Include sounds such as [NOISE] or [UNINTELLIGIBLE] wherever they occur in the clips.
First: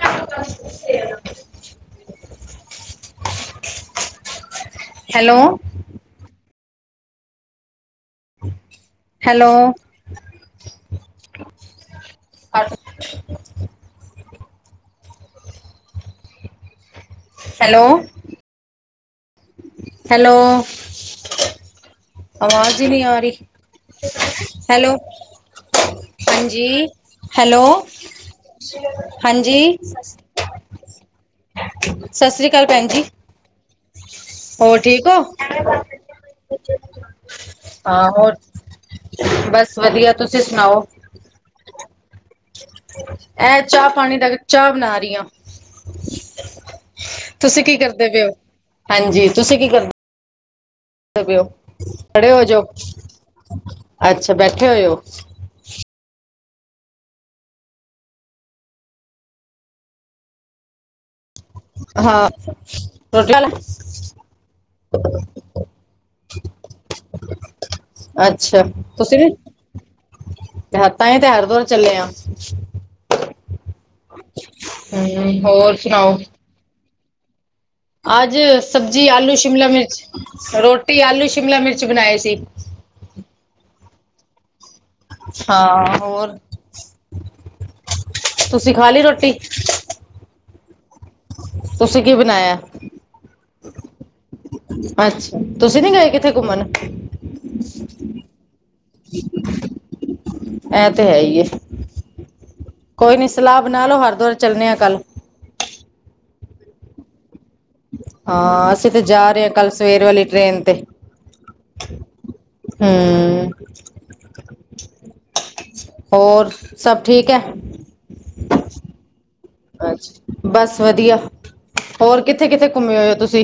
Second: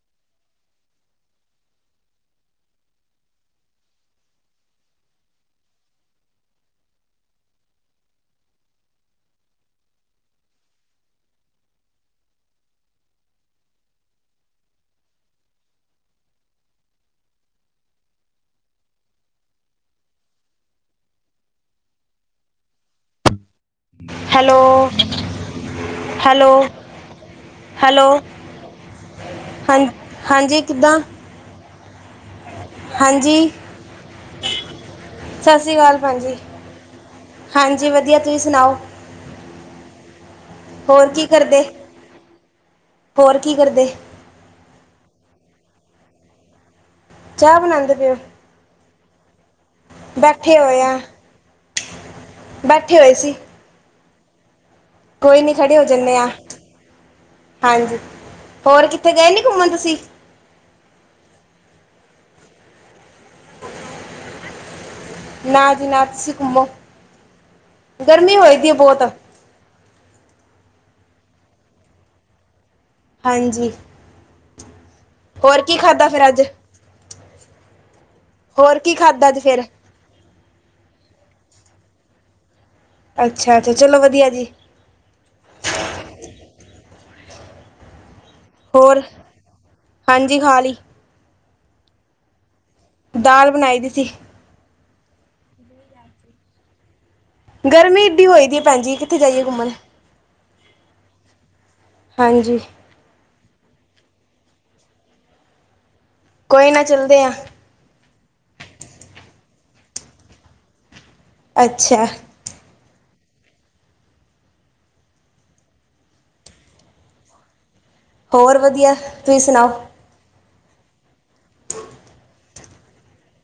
[UNINTELLIGIBLE] Hello. Hello. Hello. Hello. ਆਵਾਜ਼ ਹੀ ਨਹੀਂ ਆ ਰਹੀ, ਹੈਲੋ। ਹੈਲੋ ਹਾਂਜੀ ਹੈਲੋ। ਹਾਂਜੀ ਹਾਂ ਹਾਂਜੀ ਕਿੱਦਾਂ ਸਤਿ ਸ੍ਰੀ ਹਾਂਜੀ। ਹ [UNINTELLIGIBLE] ਹੋਰ ਠੀਕ ਹੋ ਸਤਿ ਸ਼੍ਰੀ ਅਕਾਲ ਭੈਣ ਜੀ ਹਾਂਜੀ ਹਾਂ ਵਧੀਆ ਹੋਰ ਤੁਸੀਂ ਸੁਣਾਓ ਬਸ ਵਧੀਆ ਤੁਸੀਂ ਸੁਣਾਓ। ਹੋਰ ਕੀ ਕਰਦੇ ਹੋਰ ਕੀ ਇਹ ਕਰਦੇ ਚਾਹ ਪਾਣੀ ਪਾਣੀ ਦਾ ਚਾਹ ਬਣਾ ਰਹੀ ਆ। ਤੁਸੀਂ ਕੀ ਕਰਦੇ ਪਏ ਹੋ? ਹਾਂਜੀ ਤੁਸੀਂ ਕੀ ਕਰਦੇ ਬੈਠੇ ਹੋਏ ਆਂ। ਖੜੇ ਹੋਜੋ, ਸੀ ਅੱਛਾ ਬੈਠੇ ਹੋਏ ਓ। ਕੋਈ ਨਹੀਂ ਖੜੇ ਹੋ ਜਾਂਦੇ ਹਾਂ। ਹਾਂਜੀ ਹੋਰ ਕਿੱਥੇ ਗਏ ਨਹੀਂ ਘੁੰਮਣ ਤੁਸੀਂ? ਹਾਂ ਟੋਟਲਲ। [UNINTELLIGIBLE] ਨਾ ਜੀ ਨਾ ਤੁਸੀਂ ਘੁੰਮੋ ਗਰਮੀਂ ਅੱਛਾ ਹੋਏਗੀ ਬਹੁਤ। ਤੁਸੀਂ ਵੀ ਤਾਂ ਹੀ ਤੇ ਹਰਦੁਆਰ ਚੱਲੇ ਆਂ। ਹਾਂਜੀ। ਹਮ ਹੋਰ ਕੀ ਖਾਧਾ ਸੁਣਾਓ। ਫਿਰ ਅੱਜ ਅੱਜ ਹੋਰ ਕੀ ਸਬਜ਼ੀ ਖਾਧਾ ਆਲੂ ਅੱਜ ਫਿਰ ਸ਼ਿਮਲਾ ਮਿਰਚ ਰੋਟੀ ਆਲੂ ਸ਼ਿਮਲਾ ਮਿਰਚ ਬਣਾਏ ਸੀ। ਅੱਛਾ ਤੇ ਚਲੋ ਵਧੀਆ ਜੀ। ਹਾਂ ਹੋਰ। ਤੁਸੀਂ ਖਾ ਹੋਰ ਲਈ ਰੋਟੀ ਹਾਂਜੀ ਖਾਲੀ। ਤੁਸੀ ਕੀ ਬਣਾਇਆ। ਦਾਲ ਬਣਾਈ ਦੀ ਸੀ। ਅੱਛਾ ਤੁਸੀ ਨਹੀ ਗਏ ਕਿੱਥੇ ਘੁੰਮਣ। ਗਰਮੀ ਇੱਡੀ ਹੋਏ ਦੀ ਏ ਭੈਣਜੀ ਕਿੱਥੇ ਜਾਈਏ ਘੁੰਮਣ। ਐ ਤੇ ਹੈ ਈ ਏ ਹਾਂਜੀ ਕੋਈ ਨੀ ਸਲਾਹ ਬਣਾ ਲਓ ਹਰਿਦੁਆਰ ਚੱਲਣੇ ਆ ਕੱਲ। ਕੋਈ ਨਾ ਚੱਲਦੇ ਆਂ। ਹਾ, ਅਸੀ ਤੇ ਜਾ ਰਹੇ ਆ, ਕੱਲ ਸਵੇਰ ਵਾਲੀ ਟ੍ਰੇਨ ਤੇ। ਅੱਛਾ। ਹੂੰ ਹੋਰ, ਸਭ ਠੀਕ ਹੈ? ਹੋਰ ਵਧੀਆ, ਤੁਹੀ ਸੁਣਾਓ? ਅੱਜ, ਬਸ ਵਧੀਆ ਹੋਰ ਕਿੱਥੇ-ਕਿੱਥੇ ਘੁੰਮੇ ਹੋਏ ਓ ਤੁਸੀ?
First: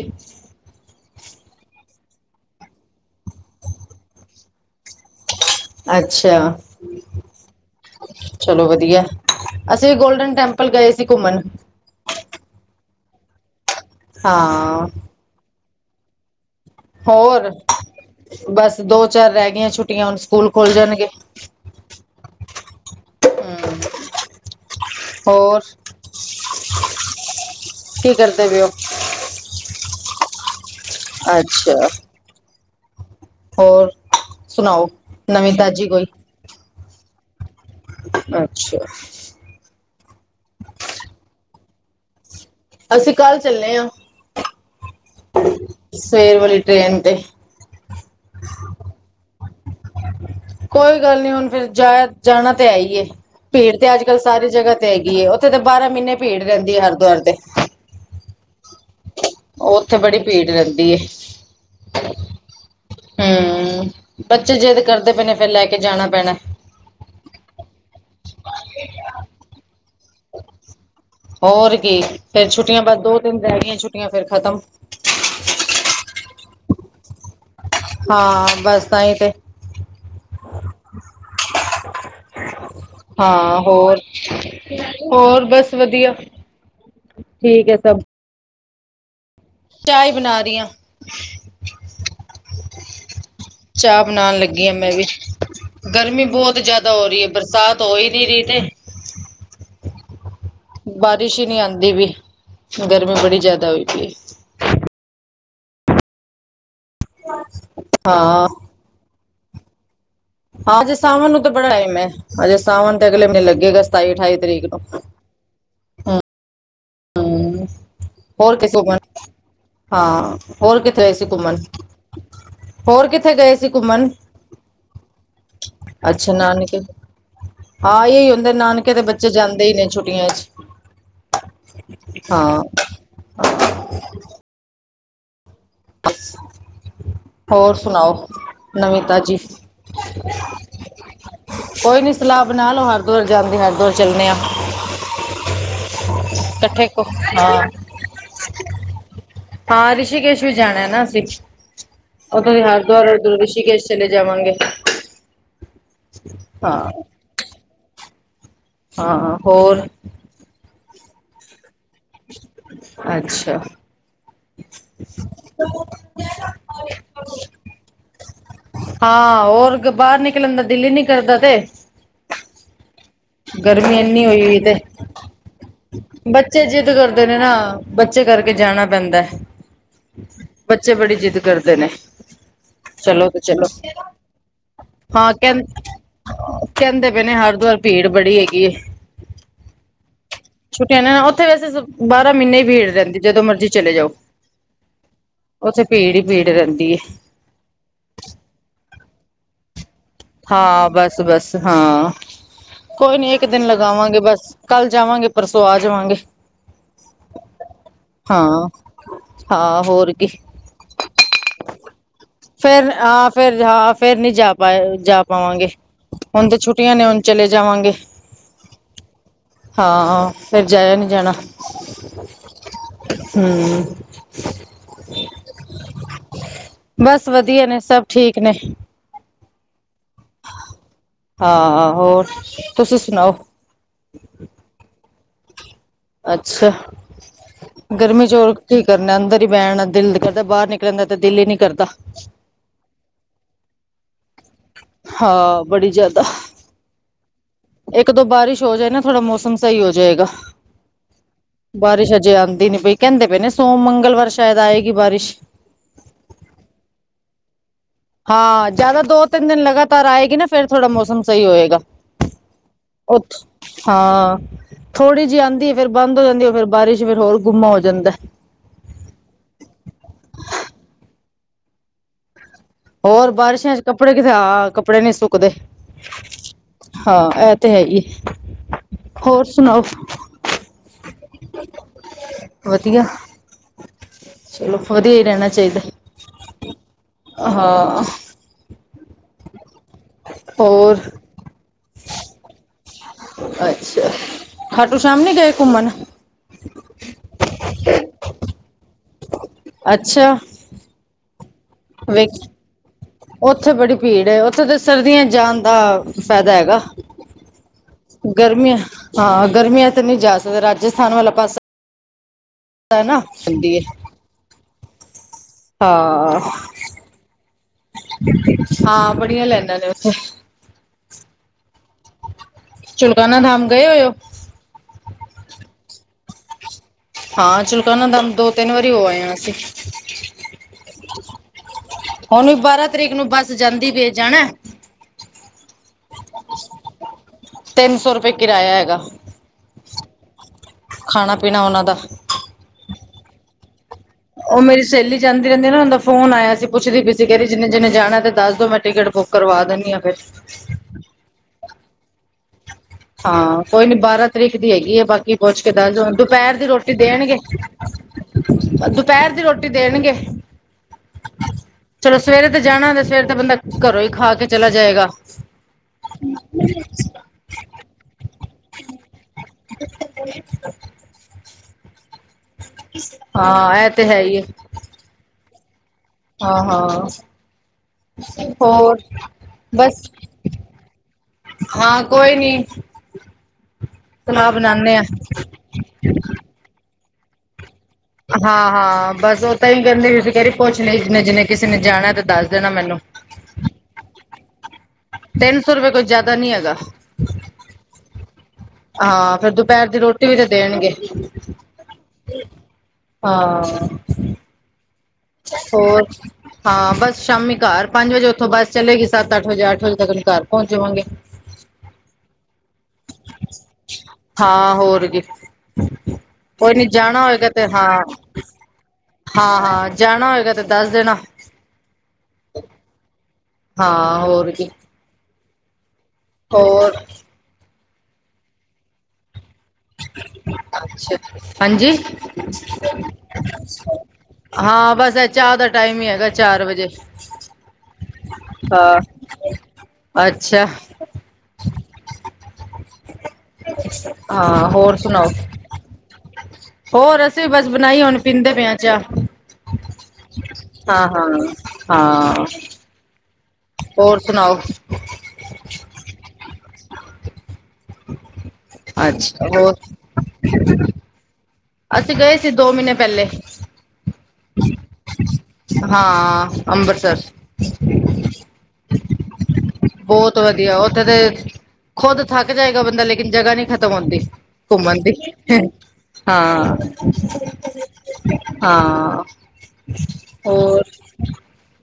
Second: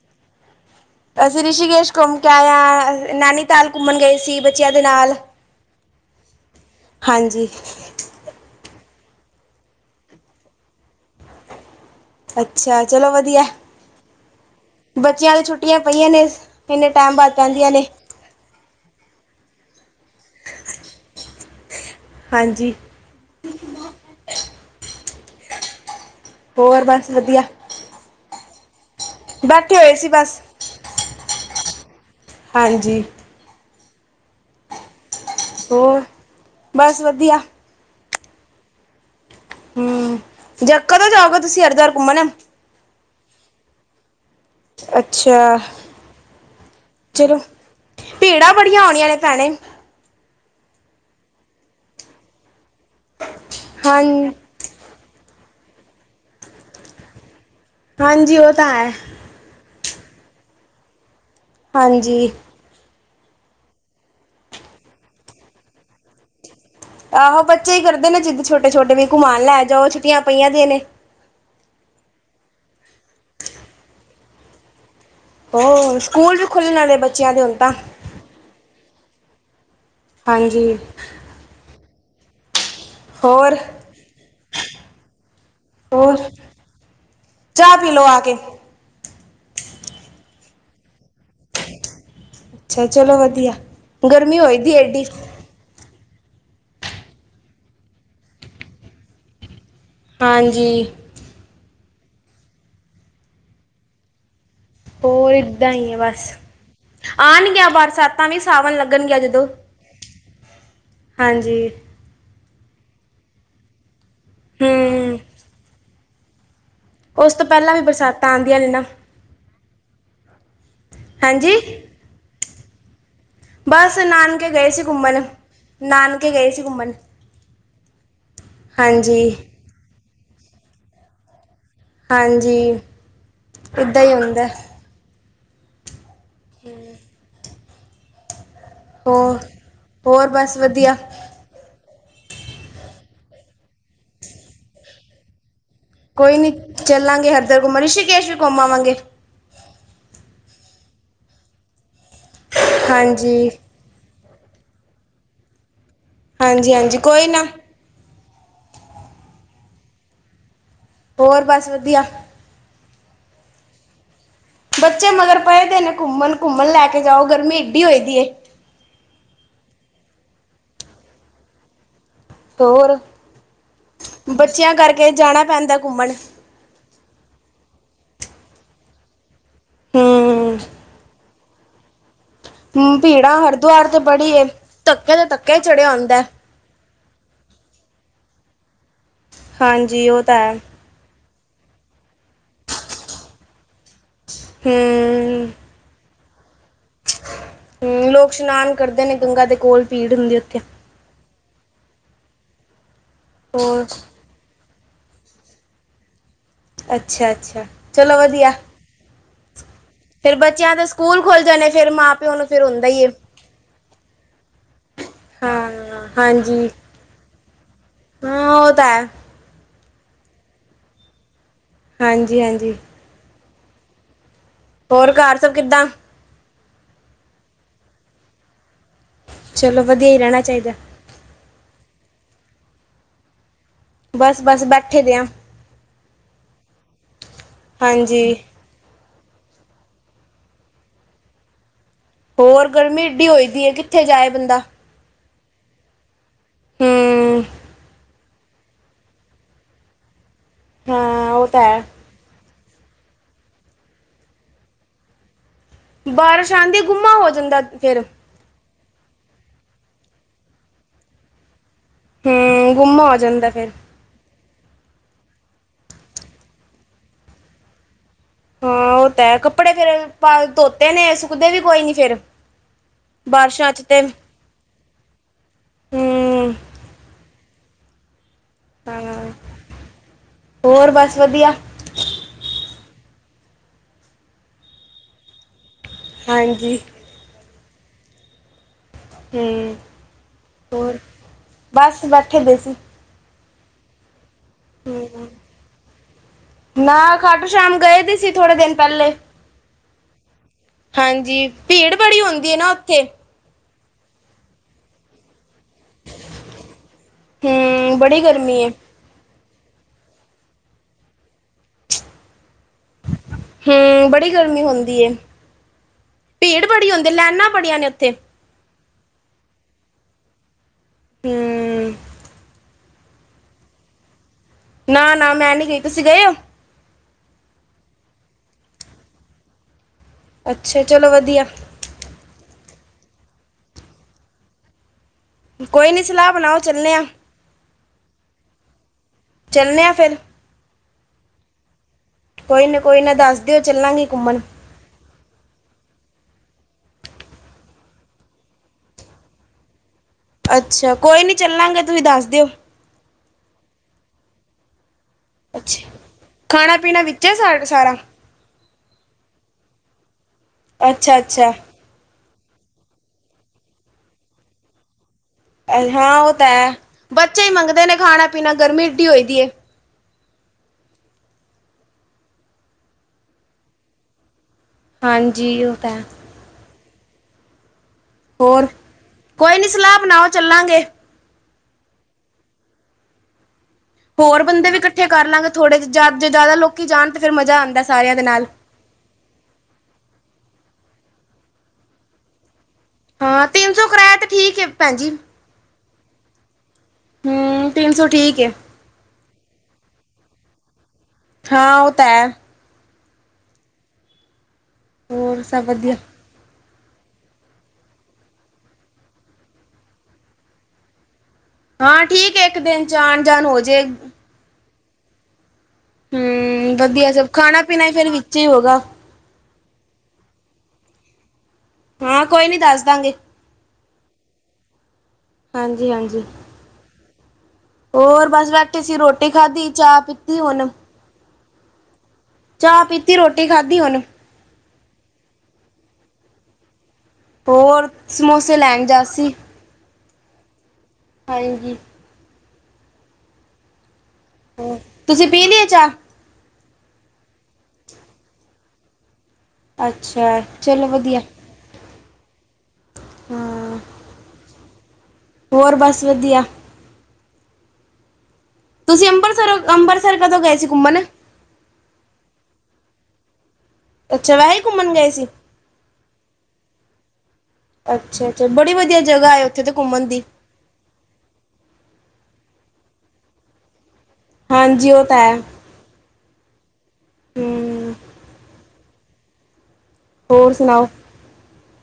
ਅਸੀਂ ਰਿਸ਼ੀਕੇਸ਼ ਘੁੰਮਕੇ ਆਏ ਆ, ਨੈਨੀਤਾਲ ਘੁੰਮਣ ਗਏ ਸੀ, ਬੱਚਿਆਂ ਦੇ ਨਾਲ। ਅੱਛਾ। ਹਾਂਜੀ। ਚਲੋ ਵਧੀਆ ਅਸੀ ਵੀ ਗੋਲਡਨ ਟੈਂਪਲ ਗਏ ਸੀ ਘੁੰਮਣ। ਅੱਛਾ ਚਲੋ ਵਧੀਆ। ਹਾਂ। ਬੱਚਿਆਂ ਦੇ ਛੁੱਟੀਆਂ ਪਈਆਂ ਨੇ। ਇੰਨੇ ਟਾਈਮ ਬਾਅਦ ਹੋਰ ਪੈਂਦੀਆਂ ਨੇ ਬਸ ਦੋ ਚਾਰ ਰਹਿ ਗਈਆਂ ਛੁੱਟੀਆਂ ਹੁਣ ਸਕੂਲ ਖੁੱਲ ਜਾਣਗੇ। ਹਾਂਜੀ। ਹਮ ਹੋਰ। ਹੋਰ ਬਸ ਵਧੀਆ। ਕੀ ਕਰਦੇ ਪਏ ਹੋ। ਬੱਠੇ ਹੋਏ ਸੀ ਬਸ। ਅੱਛਾ। ਹਾਂਜੀ। ਹੋਰ, ਸੁਣਾਓ? ਨਵੀਂ ਤਾਜ਼ੀ ਹੋਰ, ਕੋਈ? ਬਸ ਵਧੀਆ। ਅੱਛਾ। ਹੂੰ, ਜੇ ਕਦੋਂ ਜਾਓਗੇ ਤੁਸੀ ਹਰਿਦੁਆਰ ਘੁੰਮਣ। ਅਸੀਂ ਕੱਲ ਚੱਲੇ ਆਂ। ਅੱਛਾ। ਸਵੇਰ ਵਾਲੀ ਟ੍ਰੇਨ ਤੇ। ਚਲੋ ਭੀੜਾਂ ਬੜੀਆਂ ਹੋਣੀਆਂ ਨੇ ਭੈਣੇ। ਕੋਈ ਗੱਲ ਨਹੀਂ ਹੁਣ ਫੇਰ ਜਾਇਆ, ਜਾਣਾ ਤੇ ਹੈਹੀ ਏ, ਭੀੜ ਤੇ ਹਾਂ ਅੱਜ-ਕੱਲ ਸਾਰੀ ਜਗ੍ਹਾ ਹੈਗੀ ਏ, ਉੱਥੇ ਤਾ ਬਾਰਾਂ ਮ੍ਹੀਨੇ ਭੀੜ ਰਹਿੰਦੀ ਏ, ਹਰਿਦੁਆਰ ਤੇ। ਹਾਂਜੀ, ਉਹ ਤਾ ਹੈ। ਉੱਥੇ ਬੜੀ ਭੀੜ ਰਹਿੰਦੀ ਏ। ਹਾਂਜੀ। ਹੂੰ, ਬੱਚੇ ਜਿਦ ਕਰਦੇ ਪਏ ਨੇ, ਫੇਰ ਲੈਕੇ ਜਾਣਾ ਪੈਣਾ। ਆਹੋ ਬੱਚੇ ਹੀ ਕਰਦੇ ਨੇ ਜਿੱਦ ਛੋਟੇ-ਛੋਟੇ ਵੀ ਘੁਮਾਣ ਲੈ ਜਾਓ, ਛੁੱਟੀਆਂ ਪਈਆਂ ਦੇ ਨੇ। ਹੋਰ ਕੀ, ਫੇਰ ਛੁੱਟੀਆਂ ਬਸ ਦੋ-ਤਿੰਨ ਰਹਿ ਗੀਆਂ, ਛੁੱਟੀਆਂ ਫੇਰ ਖਤਮ। ਹੋਰ, ਸਕੂਲ ਵੀ ਖੁੱਲਣ ਵਾਲੇ ਬੱਚਿਆਂ ਦੇ ਹੁਣ ਤਾਂ। ਹਾਂ, ਬਸ ਤਾਂ ਈ ਤੇ। ਹਾਂਜੀ। ਹਾਂ, ਹੋਰ? ਹੋਰ ਬਸ, ਵਧੀਆ- ਹੋਰ ਠੀਕ ਚਾਹ ਪੀ ਲੋੋ, ਆ ਕੇ। ਚਾਇ ਬਣਾ ਰਹੀ ਹੈ। ਅੱਛਾ ਚਲੋ ਵਧੀਆ। ਚਾਹ ਗਰਮੀ ਬਣਾਉਣ ਹੋਈ ਲੱਗੀ ਦੀ ਹਾਂ, ਮੈਂ ਐਡੀ। ਵੀ। ਗਰਮੀ ਬਹੁਤ ਜਿਆਦਾ ਹੋ ਰਹੀ ਹੈ। ਬਰਸਾਤ ਹੋ ਹੀ ਨਹੀਂ ਰਹੀ ਤੇ ਹਾਂਜੀ ਬਾਰਿਸ਼ ਹੀ ਨਹੀਂ ਆਉਂਦੀ। ਵੀ ਗਰਮੀ ਬੜੀ ਜਿਆਦਾ ਹੋਈ ਪਈ। ਹੋਰ ਏਦਾਂ ਹੀ ਹੈ ਬਸ ਆਣਗੀਆਂ ਬਰਸਾਤਾਂ ਵੀ ਹਾਂ। ਸਾਵਣ ਲੱਗਣਗੀਆਂ ਜਦੋਂ। ਹਾਂਜੀ ਸਾਵਣ ਨੂੰ ਤਾਂ ਹਾਂਜੀ। ਬੜਾ ਟਾਇਮ ਆ ਹਜੇ ਸਾਵਣ ਤੇ ਅਗਲੇ ਮਹੀਨੇ ਲੱਗੇਗਾ ਸਤਾਈ ਅਠਾਈ ਤਰੀਕ ਨੂੰ। ਹੂੰ ਉਸ ਤੋਂ ਪਹਿਲਾਂ ਵੀ ਬਰਸਾਤਾਂ ਹੋਰ ਆਂਦੀਆਂ ਨੇ ਕਿਥੇ ਨਾ [UNINTELLIGIBLE] ਹਾਂ ਹੋਰ ਕਿੱਥੇ ਆਏ ਸੀ ਘੁੰਮਣ। ਹਾਂਜੀ। ਹੋਰ ਕਿੱਥੇ ਗਏ ਸੀ ਬਸ ਘੁੰਮਣ। ਨਾਨਕੇ ਗਏ ਸੀ ਘੁੰਮਣ ਅੱਛਾ ਗਏ ਸੀ ਨਾਨਕੇ ਘੁੰਮਣ ਹਾਂ ਇਹੀ ਹੁੰਦੇ ਨਾਨਕੇ ਤੇ ਹਾਂਜੀ ਬੱਚੇ ਜਾਂਦੇ ਹੀ ਨੇ ਛੋਟ। ਛੁਟੀਆਂ ਚ। ਹਾਂਜੀ ਹਾਂ ਇੱਦਾਂ ਹੀ ਹੁੰਦਾ। [UNINTELLIGIBLE] ਹੂੰ। ਹੋਰ ਸੁਣਾਓ ਨਵੀ ਤਾਜੀ। ਹੋਰ ਹੋਰ ਬਸ ਵਧੀਆ ਕੋਈ ਨਹੀਂ ਸਲਾਹ ਬਣਾਲੋ, ਹਰਿਦੁਆਰ ਜਾਣ ਦੀ ਹਰੀਦੁਆਰ ਚੱਲਨੇ ਆ। ਕੋਈ ਨੀ ਇਕੱਠੇ ਚੱਲਾਂਗੇ ਹਰਿਦੁਆਰ ਘੁੰਮਣ, ਰਿਸ਼ੀਕੇਸ਼ ਵੀ ਘੁੰਮ ਆਵਾਂਗੇ। ਹਾ, ਰਿਸ਼ੀਕੇਸ਼ ਵੀ ਜਾਣਾ ਨਾ ਅਸੀਂ, ਉਦੋਂ ਵੀ ਹਰਿਦੁਆਰ ਉਧਰੋ ਹਾਂਜੀ ਰਿਸ਼ੀਕੇਸ਼। ਚਲੇ ਜਾਵਾਂਗੇ। ਹਾਂ ਹਾਂਜੀ-ਹਾਂਜੀ, ਕੋਈ ਨਾ। ਹਾਂ- ਹਾਂ, ਹੋਰ ਹੋਰ ਬਸ, ਵਧੀਆ- ਅੱਛਾ, ਬੱਚੇ ਮਗਰ ਪਏਦੇ ਨੇ ਘੁੰਮਣ, ਘੁੰਮਣ ਲੈ ਕੇ ਜਾਓ ਗਰਮੀ ਏਡੀ ਹੋਏ ਦੀ ਹਾਂ ਹੋਰ ਬਾਹਰ ਨਿਕਲਣ ਦਾ ਦਿੱਲੀ ਨੀ ਕਰਦਾ ਤੇ ਹੋਰ ਗਰਮੀ ਇੰਨੀ ਹੋਈ ਹੋਈ ਬੱਚਿਆਂ ਤੇ ਕਰਕੇ ਜਾਣਾ ਪੈਂਦਾ ਘੁੰਮਣ ਬੱਚੇ ਜਿੱਦ ਕਰਦੇ ਨੇ ਨਾ ਬੱਚੇ ਕਰਕੇ ਜਾਣਾ ਪੈਂਦਾ। ਹੂੰ ਬੱਚੇ ਬੜੀ ਜਿੱਦ ਕਰਦੇ ਨੇ। ਚਲੋ ਭੀੜਾ ਤੇ ਚਲੋ ਹਰਿਦੁਆਰ ਤੇ ਬੜੀ ਐ ਧੱਕੇ ਤੇ ਹਾਂ ਧੱਕੇ ਹੀ ਕਹਿੰ ਚੜਿਆ ਹੁੰਦਾ। ਕਹਿੰਦੇ ਪਏ ਨੇ ਹਰਦੁਆਰ ਭੀੜ ਬੜੀ ਹੈਗੀ ਐ। ਹਾਂਜੀ ਉਹ ਤਾਂ ਹੈ। ਛੁੱਟੀਆਂ ਨੇ ਨਾ ਉੱਥੇ ਵੈਸੇ ਬਾਰ ਮਹੀਨੇ ਹੀ ਭੀੜ ਰਹਿੰਦੀ ਜਦੋਂ ਮਰਜ਼ੀ। ਚਲੇ ਜਾਓ ਹੂੰ, ਉੱਥੇ ਭੀੜ ਹੀ ਭੀੜ ਰਹਿੰਦੀ ਐ। ਹੂੰ ਲੋਕ ਇਸ਼ਨਾਨ ਕਰਦੇ ਨੇ ਗੰਗਾ ਦੇ ਕੋਲ। ਭੀੜ ਹੁੰਦੀ ਉੱਥੇ। ਹਾਂ ਬਸ ਬਸ ਹਾਂ ਕੋਈ ਨੀ ਇੱਕ ਦਿਨ ਹੋਰ ਲਗਾਵਾਂਗੇ ਬਸ। ਕੱਲ ਜਾਵਾਂਗੇ ਪਰਸੋਂ ਆ ਜਾਵਾਂਗੇ। ਅੱਛਾ ਅੱਛਾ ਚਲੋ ਵਧੀਆ। ਹਾਂ। ਹਾਂ ਹੋਰ। ਕੀ ਫੇਰ ਬੱਚਿਆਂ ਦੇ ਸਕੂਲ ਖੁੱਲ ਜਾਣੇ ਫੇਰ ਮਾਂ ਪਿਓ ਨੂੰ ਫੇਰ ਹੁੰਦਾ ਫਰ ਹੀ ਏ। ਆਹ ਫਿਰ ਹਾਂ ਫੇਰ ਨੀ ਜਾ ਪਾ ਜਾ ਪਾਵਾਂਗੇ ਹਾਂ ਹੁਣ ਤੇ ਛੁੱਟੀਆਂ ਨੇ ਹੁਣ। ਚਲੇ ਜਾਵਾਂਗੇ। ਹਾ, ਓ ਤਾਂ ਹੈ। ਹਾਂ, ਫਿਰ ਜਾਇਆ ਨੀ ਜਾਣਾ। ਹਾਂਜੀ ਹਾਂਜੀ। ਹੂੰ। ਹੋਰ, ਘਰ ਸਭ ਕਿੱਦਾਂ? ਬਸ, ਵਧੀਆ ਨੇ, ਸਭ ਠੀਕ ਨੇ। ਚਲੋ, ਵਧੀਆ ਹੀ ਰਹਿਣਾ ਚਾਹੀਦਾ। ਹਾਂ, ਹੋਰ ਤੁਸੀ ਸੁਣਾਓ? ਬਸ, ਬਸ ਬੈਠੇ ਦੇ ਆ। ਅੱਛਾ। ਹਾਂਜੀ। ਗਰਮੀ ਚ ਔਰ ਕੀ ਕਰਨਾ, ਅੰਦਰ ਹੀ ਬਹਿਣਣਾ ਦਿਲ ਕਰਦਾ, ਬਾਹਰ ਨਿਕਲਣ ਦਾ ਤੇ ਦਿਲ ਹੀ ਨੀ ਕਰਦਾ। ਹੋਰ, ਗਰਮੀ ਏਡੀ ਹੋਈ ਪਈ ਹੈ, ਕਿੱਥੇ ਜਾਏ ਬੰਦਾ? ਹਾਂ, ਬੜੀ ਜ਼ਿਆਦਾ। ਹੂੰ। ਇੱਕ, ਦੋ ਬਾਰਿਸ਼ ਹੋ ਜਾਏ ਨਾ ਥੋੜਾ ਮੌਸਮ ਸਹੀ ਹੋ ਜਾਏਗਾ। ਹਾਂ ਉਹ ਤਾਂ ਹੈ ਬਾਰਿਸ਼ ਅਜੇ ਆਉਂਦੀ ਨੀ ਪਈ, ਕਹਿੰਦੇ ਪਏ ਨੇ ਸੋਮ, ਮੰਗਲਵਾਰ ਸ਼ਾਇਦ ਆਏਗੀ ਬਾਰਿਸ਼। ਬਾਰਿਸ਼ ਆਉਂਦੀ, ਗੁੰਮਾ ਹੋ ਜਾਂਦਾ ਫਿਰ। ਹਾਂ, ਜਿਆਦਾ ਦੋ ਤਿੰਨ ਦਿਨ ਲਗਾਤਾਰ ਆਏਗੀ ਨਾ ਫੇਿਰ ਥੋੜਾ ਮੌਸਮ ਸਹੀ ਹੋਏਗਾ। ਹੂੰ, ਗੁਮਾ ਹੋ ਜਾਂਦਾ ਫੇਰ। ਹਾਂ, ਥੋੜ੍ਹੀ ਜਿਹੀ ਆਉਂਦੀ ਫੇਰ ਬੰਦ ਹੋ ਜਾਂਦੀ ਫਿਰ ਬਾਰਿਸ਼ ਫਿਰ ਹੋਰ ਗੁੰਮਾ ਹੋ ਜਾਂਦਾ ਏ। ਹਾਂ, ਉਹ ਤਾਂ ਹੈ ਕੱਪੜੇ ਫੇਰ ਧੋਤੇ ਨੇ ਸੁੱਕਦੇ ਵੀ ਕੋਈ ਨੀ ਫੇਿਰ। ਹੋਰ, ਬਾਰਿਸ਼ਾਂ ਚ ਕੱਪੜੇ ਹਾਂ, ਕੱਪੜੇ ਨੀ ਸੁੱਕਦੇ ਹੂੰ ਹਾਂ, ਇਹ ਤੇ ਹੈ ਹੀ। ਹਾਂ ਹੋਰ ਸੁਣਾਓ? ਹੋਰ ਬਸ ਵਧੀਆ ਵਧੀਆ, ਚਲੋ ਵਧੀਆ ਹੀ ਰਹਿਣਾ ਚਾਹੀਦਾ। ਹਾਂਜੀ। ਹਾਂ। ਹੂੰ। ਹੋਰ, ਬਸ ਬੈਠੇ ਦੇ ਸੀ ਅੱਛਾ। ਖਾਟੂ ਸ਼ਾਮ ਨੀ ਗਏ ਘੁੰਮਣ? ਨਾ, ਖ਼ਾਟੂੰ ਸ਼ਾਮ ਗਏ ਦੀ ਸੀ, ਥੋੜੇ ਦਿਨ ਪਹਿਲੇ। ਅੱਛਾ ਹਾਂਜੀ, ਭੀੜ ਬੜੀ ਵੇਖ ਹੁੰਦੀ ਆ ਨਾ ਉੱਥੇ। ਉੱਥੇ ਬੜੀ ਭੀੜ ਏ ਉੱਥੇ ਤੇ ਸਰਦੀਆਂ ਜਾਣ ਦਾ ਫਾਇਦਾ ਹੈਗਾ, ਹੂੰ ਬੜੀ ਗਰਮੀ ਹੈ ਗਰਮੀਆਂ ਹਾਂ, ਗਰਮੀਆ ਚ ਤੇ ਨਹੀਂ ਜਾ ਸਕਦਾ। ਰਾਜਸਥਾਨ ਵਾਲਾ ਪਾਸ ਨਾ [UNINTELLIGIBLE] [UNINTELLIGIBLE] ਹੂੰ ਬੜੀ ਗਰਮੀ ਹੁੰਦੀ ਹੈ ਹਾਂ, ਭੀੜ ਬੜੀ ਹੁੰਦੀ ਲਾਈਨਾਂ ਬੜੀਆਂ ਨੇ ਉੱਥੇ ਹਾਂ ਬੜੀਆਂ ਲੈਨਾ ਨੇ ਉੱਥੇ। ਹੂੰ। ਚੁਲਕਾਨਾ ਧਾਮ ਗਏ ਹੋ? ਨਾ, ਨਾ ਮੈਂ ਨੀ ਗਈ, ਤੁਸੀਂ ਗਏ ਹੋ? ਹਾਂ, ਚੁਲਕਾਨਾ ਧਾਮ ਦੋ ਤਿੰਨ ਵਾਰੀ ਹੋ ਆਏ ਆ ਅਸੀਂ। ਅੱਛਾ, ਚਲੋ ਵਧੀਆ। ਹੁਣ ਵੀ, ਬਾਰਾਂ ਤਰੀਕ ਨੂੰ ਬੱਸ ਜਾਂਦੀ ਪੇ, ਜਾਣਾ? ਕੋਈ ਨੀ, ਸਲਾਹ ਬਣਾਓ ਚੱਲਨੇ ਹਾਂ। ਤਿੰਨ ਸੌ ਰੁਪਏ ਕਿਰਾਇਆ ਹੈਗਾ। ਚੱਲਣੇ ਹਾਂ ਫਿਰ। ਖਾਣਾ ਪੀਣਾ ਉਹਨਾਂ ਦਾ। ਕੋਈ ਨਾ ਕੋਈ ਨਾ ਦੱਸ ਦਿਓ, ਚੱਲਾਂਗੇ ਘੁੰਮਣ। ਉਹ ਮੇਰੀ ਸੇਲੀ ਜਾਂਦੀ ਰਹਿੰਦੀ ਨਾ ਹੁੰਦਾ ਫੋਨ ਆਇਆ ਸੀ ਪੁੱਛਦੀ ਪਈ ਸੀ, ਕਹ ਰੀ ਜਿੰਨੇ ਜਿਨੇ ਜਾਣਾ ਤੇ ਦੱਸ ਦੋ, ਮੈਂ ਟਿਕਟ ਬੁੱਕ ਕਰਵਾ ਦਿੰਦੀ ਹ ਫ਼ਿਰ। ਅੱਛਾ, ਕੋਈ ਨਹੀਂ ਚੱਲਾਂਗੇ ਤੁਸੀਂ ਦੱਸ ਦਿਓ। ਹਾਂ, ਕੋਈ ਨੀ ਬਾਰਾਂ ਤਰੀਕ ਦੀ ਹੈਗੀ ਆ ਬਾਕੀ ਪੁੱਛ ਕੇ ਅੱਛਾ ਦੱਸ ਦੋ ਦੁਪਹਿਰ ਦੀ ਖਾਣਾ ਰੋਟੀ ਪੀਣਾ ਵਿੱਚ ਹੈ ਦੇਣਗੇ। ਸਾ ਸਾਰਾ ਦੁਪਹਿਰ ਦੀ ਰੋਟੀ ਦੇਣਗੇ ਅੱਛਾ ਅੱਛਾ ਚਲੋ ਸਵੇਰੇ ਤੇ ਜਾਣਾ ਤੇ ਸਵੇਰੇ ਤੇ ਬੰਦਾ ਘਰੋਂ ਹੀ ਖਾ ਕੇ ਚਲਾ ਜਾਏਗਾ ਹਾਂ ਉਹ ਤਾਂ ਹੈ ਬੱਚੇ ਹੀ ਮੰਗਦੇ ਨੇ ਖਾਣਾ ਪੀਣਾ ਗਰਮੀ ਏਡੀ ਹੋਈ ਦੀ ਹਾਂ ਇਹ ਤੇ ਹੈ ਹੀ ਆ ਹਾਂਜੀ ਉਹ ਤਾਂ ਹਾਂ ਹਾਂ ਹੋਰ ਕੋਈ ਨਹੀਂ ਸਲਾਹ ਬਸ ਬਣਾਓ ਚੱਲਾਂਗੇ ਹਾਂ ਕੋਈ ਨੀ ਹੋਰ ਸਲਾਹ ਬੰਦੇ ਵੀ ਬਣਾਨੇ ਇਕੱਠੇ ਆ ਕਰ ਲਾਂਗੇ ਥੋੜੇ ਜ਼ਿਆਦਾ ਲੋਕੀ ਜਾਣ ਤੇ ਫਿਰਰ ਮਜ਼ਾ ਆਉਂਦਾ ਸਾਰਿਆਂ ਦੇ ਨਾਲ ਹਾਂ ਹਾਂ ਬਸ ਉਹ ਤਾਂ ਹੀ ਕਹਿੰਦੇ ਵੀ ਤੁਸੀਂ ਕਹਿ ਰ ਪੁੱਛਣੇ ਜਿੰਨੇ ਜਿੰਨੇ ਕਿਸੇ ਨੇ ਜਾਣਾ ਤੇ ਦੱਸ ਦੇਣਾ ਮੈਨੂੰ ਹਾਂ ਤਿੰਨ ਸੌ ਕਰਾਇਆ ਤੇ ਠੀਕ ਹੈ ਭੈਣਜੀ ਤਿੰਨ ਸੌ ਰੁਪਏ ਕੁਛ ਜ਼ਿਆਦਾ ਨਹੀਂ ਹੈਗਾ ਹਮ ਤਿੰਨ ਸੌ ਠੀਕ ਹੈ ਹਾਂ ਫਰ ਦੁਪਹਿਰ ਦੀ ਰੋਟੀ ਵੀ ਤੇ ਦੇਣਗੇ ਹਾਂ ਉਹ ਤਾਂ ਹੈ। ਹਾਂ। ਹੋਰ ਸਭ ਵਧੀਆ ਹੋਰ। ਹਾਂ ਬਸ ਸ਼ਾਮੀ ਘਰ ਪੰਜ ਵਜੇ ਉੱਥੋਂ ਬੱਸ ਚਲੇਗੀ, ਸੱਤ ਅੱਠ ਵਜੇ ਅੱਠ ਵਜੇ ਤੱਕ ਘਰ ਪਹੁੰਚ ਜਾਵਾਂਗੇ। [INAUDIBLE] [UNINTELLIGIBLE] ਹਾਂ ਠੀਕ ਹੈ, ਇੱਕ ਦਿਨ ਚ ਆਉਣ ਜਾਣ ਹੋਜੇ। ਹਾਂ ਹੋਰ ਗ ਕੋਈ ਹਮ ਨੀ ਵਧੀਆ ਜਾਣਾ ਸਭ ਹੋਏਗਾ, ਖਾਣਾ ਤੇ ਪੀਣਾ ਫਿਰ ਵਿੱਚ ਹਾਂ। ਹੀ ਹੋਗਾ ਹਾਂ ਹਾਂ ਜਾਣਾ ਹੋਏਗਾ, ਤੇ ਦੱਸ ਦੇਣਾ। ਹਾਂ ਕੋਈ ਨੀ ਦੱਸ ਦਾਂਗੇ। ਹਾਂ ਹੋਰ ਵੀ ਹਾਂਜੀ ਹਾਂਜੀ ਹੋਰ ਹੋਰ ਬਸ ਬੈਠੇ ਸੀ ਰੋਟੀ ਖਾਧੀ ਚਾਹ ਪੀਤੀ ਹੁਣ ਅੱਛਾ ਹਾਂਜੀ ਚਾਹ ਪੀਤੀ ਰੋਟੀ ਖਾਧੀ ਉਹਨ ਹਾਂ ਬਸ ਇਹ ਚਾਹ ਦਾ ਟਾਈਮ ਹੀ ਹੈਗਾ ਚਾਰ ਵਜੇ ਹੋਰ ਸਮੋਸੇ ਲੈਣ ਹਾਂ ਜਾ ਸੀ ਅੱਛਾ ਹਾਂਜੀ ਹਾਂ ਹੋਰ ਤੁਸੀਂ ਸੁਣਾਓ ਪੀ ਲਈ ਚਾਹ ਹੋਰ ਅਸੀਂ ਵੀ ਬਸ ਬਣਾਈ, ਹੁਣ ਪੀਂਦੇ ਪਏ ਚਾਹ। ਅੱਛਾ। ਚਲੋ ਹਾਂ ਵਧੀਆ ਹਾਂ ਹਾਂ। ਹਾਂ। ਹੋਰ ਸੁਣਾਓ। ਹੋਰ ਬਸ ਵਧੀਆ। ਤੁਸੀਂ ਅੱਛਾ। ਅੰਮ੍ਰਿਤਸਰ ਹੋਰ ਅੰਮ੍ਰਤਸਰ, ਕਦੋਂ ਗਏ ਸੀ ਘੁੰਮਣ। ਅਸੀਂ ਗਏ ਸੀ, ਦੋ ਮਹੀਨੇ ਪਹਿਲੇ। ਅੱਛਾ ਵੈ ਹੀ ਘੁੰਮਣ ਗਏ ਸੀ। ਹ ਅਮਿਤਸਰ ਅੱਛਾ ਅੱਛਾ ਬੜੀ ਵਧੀਆ ਜਗਾ ਆਏ ਉੱਥੇ ਤਾਂ ਘੁੰਮਣ ਦੀ ਬਹੁਤ ਵਧੀਆ ਉੱਥੇ ਤੇ ਖੁਦ ਥੱਕ ਜਾਏਗਾ, ਬੰਦਾ ਲੇਕਿਨ ਜਗ੍ਹਾ ਨਹੀਂ ਖਤਮ ਹੁੰਂਦੀ। ਹਾਂਜੀ ਘੁੰਮਣ ਉਹ ਦੀ। ਤਾਂ ਹੈ ਹਾਂ ਹੂੰ, ਹਾਂ। ਹੋਰ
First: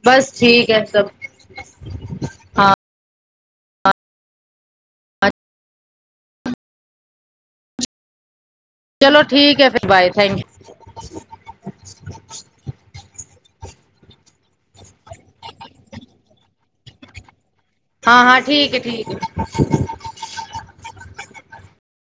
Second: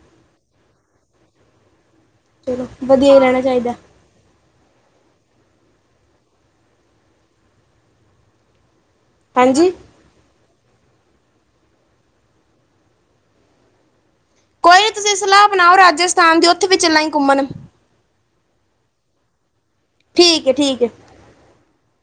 ਬਸ ਠੀਕ ਹੈ ਸਭ। ਚਲੋ, ਹਾਂ ਬਦੀਆ ਈ ਰੈਣਾ ਚਾਈਦਾ। ਚਲੋ ਠੀਕ ਐ, ਹਾਂਜੀ, ਫੇਰ ਬਾਏ ਥੈਂਕ ਕੋਈ ਨੀ ਤੁਸੀਂ ਸਲਾਅ ਬਨਾਓ ਰਾਜਸਥਾਨ ਦੀ, ਓਥੇ ਵੀ ਚੱਲਾਂਗੇ ਘੁੰਮਨ। ਹਾਂ-ਹਾਂ ਠੀਕ ਏ, ਠੀਕ ਏ। ਠੀਕ ਏ, ਠੀਕ ਏ।